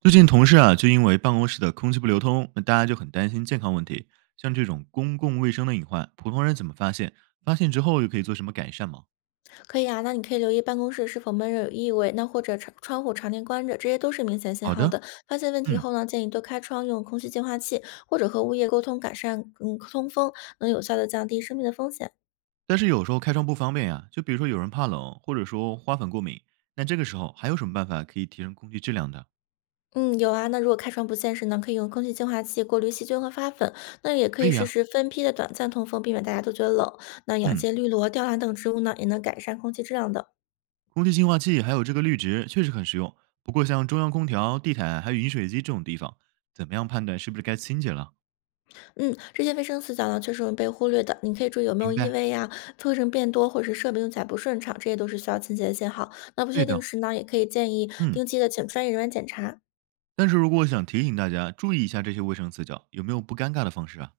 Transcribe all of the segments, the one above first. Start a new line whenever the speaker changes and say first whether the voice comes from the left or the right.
right: 最近同事啊，就因为办公室的空气不流通，那大家就很担心健康问题。像这种公共卫生的隐患，普通人怎么发现？发现之后又可以做什么改善吗？
left: 可以啊，那你可以留意办公室是否闷热有异味，那或者窗户常年关着，这些都是明显信
right: 好
left: 号
right: 的。
left: 的。发现问题
right: 嗯。
left: 后呢，建议多开窗，用空气净化器，或者和物业沟通改善通风，能有效的降低生病的风险。
right: 但是有时候开窗不方便呀、就比如说有人怕冷，或者说花粉过敏，那这个时候还有什么办法可以提升空气质量的？
left: 嗯，有啊。那如果开窗不现实呢，可以用空气净化器过滤细菌和花粉。那也可
right: 可
left: 以
right: 以
left: 试
right: 呀、
left: 试分批的短暂通风，避免大家都觉得冷。那养
right: 嗯，
left: 些绿萝、吊兰等植物呢，也能改善空气质量的。
right: 空气净化器还有这个绿植确实很实用。不过像中央空调、地毯还有饮水机这种地方，怎么样判断是不是该清洁了？
left: 嗯，这些卫生死角呢，确实容易被忽略的。你可以注意有没有
right: 明
left: 异
right: 白，
left: 味呀、灰尘变多，或者是设备用起来不顺畅，这些都是需要清洁的信号。那不确
right: 对
left: 定
right: 的。
left: 时呢，也可以建议
right: 嗯。
left: 定期的请专业人员检查。
right: 但是如果我想提醒大家注意一下这些卫生死角，有没有不尴尬的方式啊？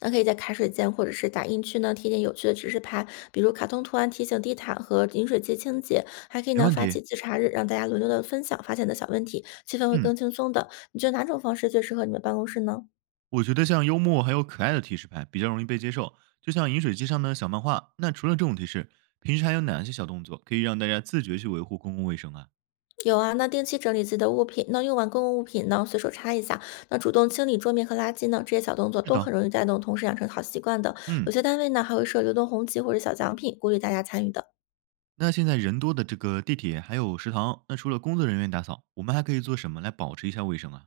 left: 那可以在茶水间或者是打印区呢贴点有趣的指示牌，比如卡通图案提醒地毯和饮水机清洁。还可以
right: 没
left: 呢
right: 问
left: 发
right: 题。
left: 起自查日，让大家轮流的分享发现的小问题，气氛会
right: 嗯，
left: 更轻松的。你觉得哪种方式最适合你们办公室呢？
right: 我觉得像幽默还有可爱的提示牌比较容易被接受，就像饮水机上的小漫画。那除了这种提示，平时还有哪些小动作可以让大家自觉去维护公共卫生啊？
left: 有啊，那定期整理自己的物品，那用完公共物品呢，随手擦一下，那主动清理桌面和垃圾呢，这些小动作
right: 是
left: 都
right: 的。
left: 很容易带动同事养成好习惯的。有
right: 嗯。
left: 些单位呢还会设流动红旗或者小奖品，鼓励大家参与的。
right: 那现在人多的这个地铁还有食堂，那除了工作人员打扫，我们还可以做什么来保持一下卫生啊？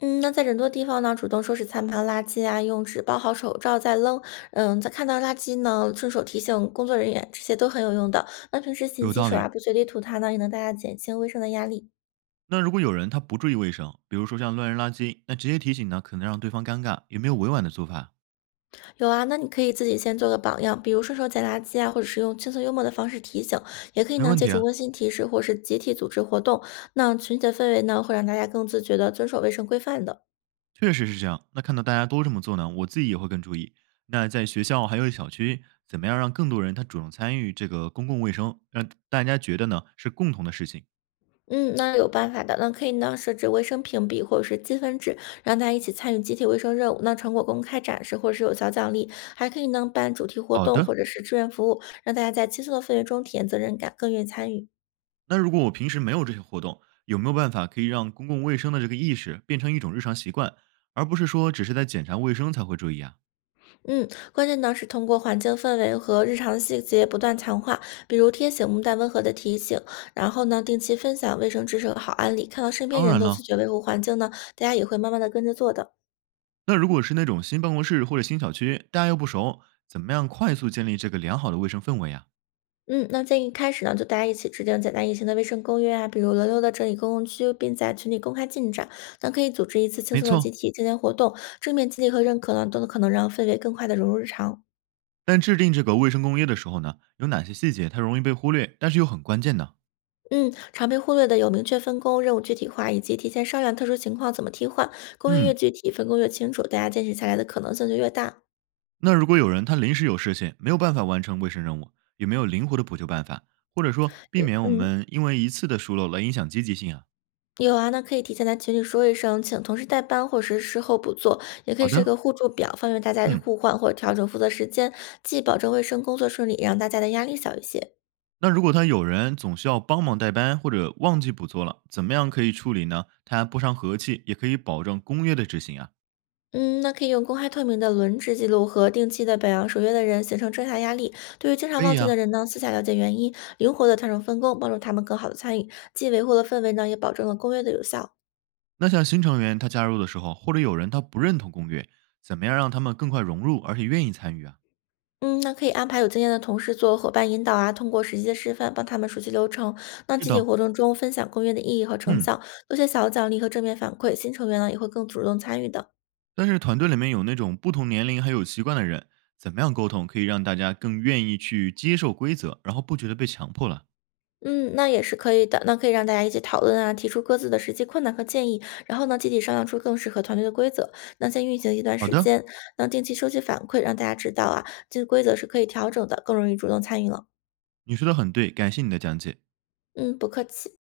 left: 嗯，那在人多地方呢，主动收拾餐盘、垃圾啊，用纸包好手罩再扔。嗯，在看到垃圾呢，顺手提醒工作人员，这些都很有用的。那平时勤
right: 有
left: 洗
right: 道
left: 手
right: 理。
left: 啊，不随地吐痰呢，也能大大减轻卫生的压力。
right: 那如果有人他不注意卫生，比如说像乱扔垃圾，那直接提醒呢，可能让对方尴尬，有没有委婉的做法啊？
left: 有啊，那你可以自己先做个榜样，比如顺手捡垃圾啊，或者是用轻松幽默的方式提醒，也可以
right: 没
left: 呢
right: 问
left: 借
right: 题
left: 助
right: 啊。
left: 温馨提示或是集体组织活动，那群体的氛围呢会让大家更自觉的遵守卫生规范的。
right: 确实是这样。那看到大家都这么做呢，我自己也会更注意。那在学校还有小区，怎么样让更多人他主动参与这个公共卫生，让大家觉得呢是共同的事情？
left: 嗯，那有办法的，那可以呢设置卫生评比或者是积分制，让大家一起参与集体卫生任务，那成果公开展示或者是有小奖励，还可以呢办主题活
right: 好
left: 动
right: 的，
left: 或者是志愿服务，让大家在轻松的氛围中体验责任感，更愿意参与。
right: 那如果我平时没有这些活动，有没有办法可以让公共卫生的这个意识变成一种日常习惯，而不是说只是在检查卫生才会注意啊？
left: 嗯，关键呢是通过环境氛围和日常细节不断强化，比如贴醒目带温和的提醒，然后呢定期分享卫生知识和好案例，看到身边
right: 当
left: 人
right: 然
left: 都自
right: 了，
left: 觉维护环境呢，大家也会慢慢的跟着做的。
right: 那如果是那种新办公室或者新小区，大家又不熟，怎么样快速建立这个良好的卫生氛围啊？
left: 嗯，那建议开始呢，就大家一起制定简单易行的卫生公约啊，比如轮流的整理公共区，并在群里公开进展。那可以组织一次轻
right: 没
left: 松的集
right: 错，
left: 体健活动，正面激励和认可呢，都可能让氛围更快的融入日常。
right: 但制定这个卫生公约的时候呢，有哪些细节它容易被忽略，但是又很关键呢？
left: 嗯，常被忽略的有明确分工、任务具体化，以及提前商量特殊情况怎么替换。工作越
right: 嗯。
left: 具体，分工越清楚，大家坚持下来的可能性就越大。
right: 那如果有人他临时有事情，没有办法完成卫生任务，有没有灵活的补救办法，或者说避
left: 有
right: 免我
left: 嗯，
right: 们因为一次的疏漏来影响积极性啊？
left: 有啊，那可以提前在群里说一声，请同事代班，或是事后补做，也可以
right: 好
left: 设
right: 的。
left: 个互助表，方便大家
right: 嗯。
left: 互换或者调整负责时间，既保证卫生工作顺利，也让大家的压力小一些。
right: 那如果他有人总需要帮忙代班或者忘记补做了，怎么样可以处理呢？他不伤和气，也可以保证公约的执行啊。
left: 嗯，那可以用公开透明的轮值记录和定期的表扬守约的人，形成正向压力。对于经常
right: 可
left: 忘
right: 以
left: 记的
right: 啊。
left: 人呢，私下了解原因，灵活的调整分工，帮助他们更好的参与，既维护了氛围呢，也保证了公约的有效。
right: 那像新成员他加入的时候，或者有人他不认同公约，怎么样让他们更快融入而且愿意参与啊？
left: 嗯，那可以安排有经验的同事做伙伴引导啊，通过实际的示范帮他们熟悉流程。那
right: 是
left: 集体
right: 的。
left: 活动中分享公约的意义和成
right: 嗯。
left: 效，多些小奖励和正面反馈，新成员呢也会更主动参与的。
right: 但是团队里面有那种不同年龄还有习惯的人，怎么样沟通可以让大家更愿意去接受规则，然后不觉得被强迫了？
left: 嗯，那也是可以的，那可以让大家一起讨论啊，提出各自的实际困难和建议，然后呢，集体商量出更适合团队的规则。那先运行一段
right: 好
left: 时
right: 的，
left: 间，那定期收集反馈，让大家知道啊，这个规则是可以调整的，更容易主动参与了。
right: 你说的很对，感谢你的讲解。
left: 嗯，不客气。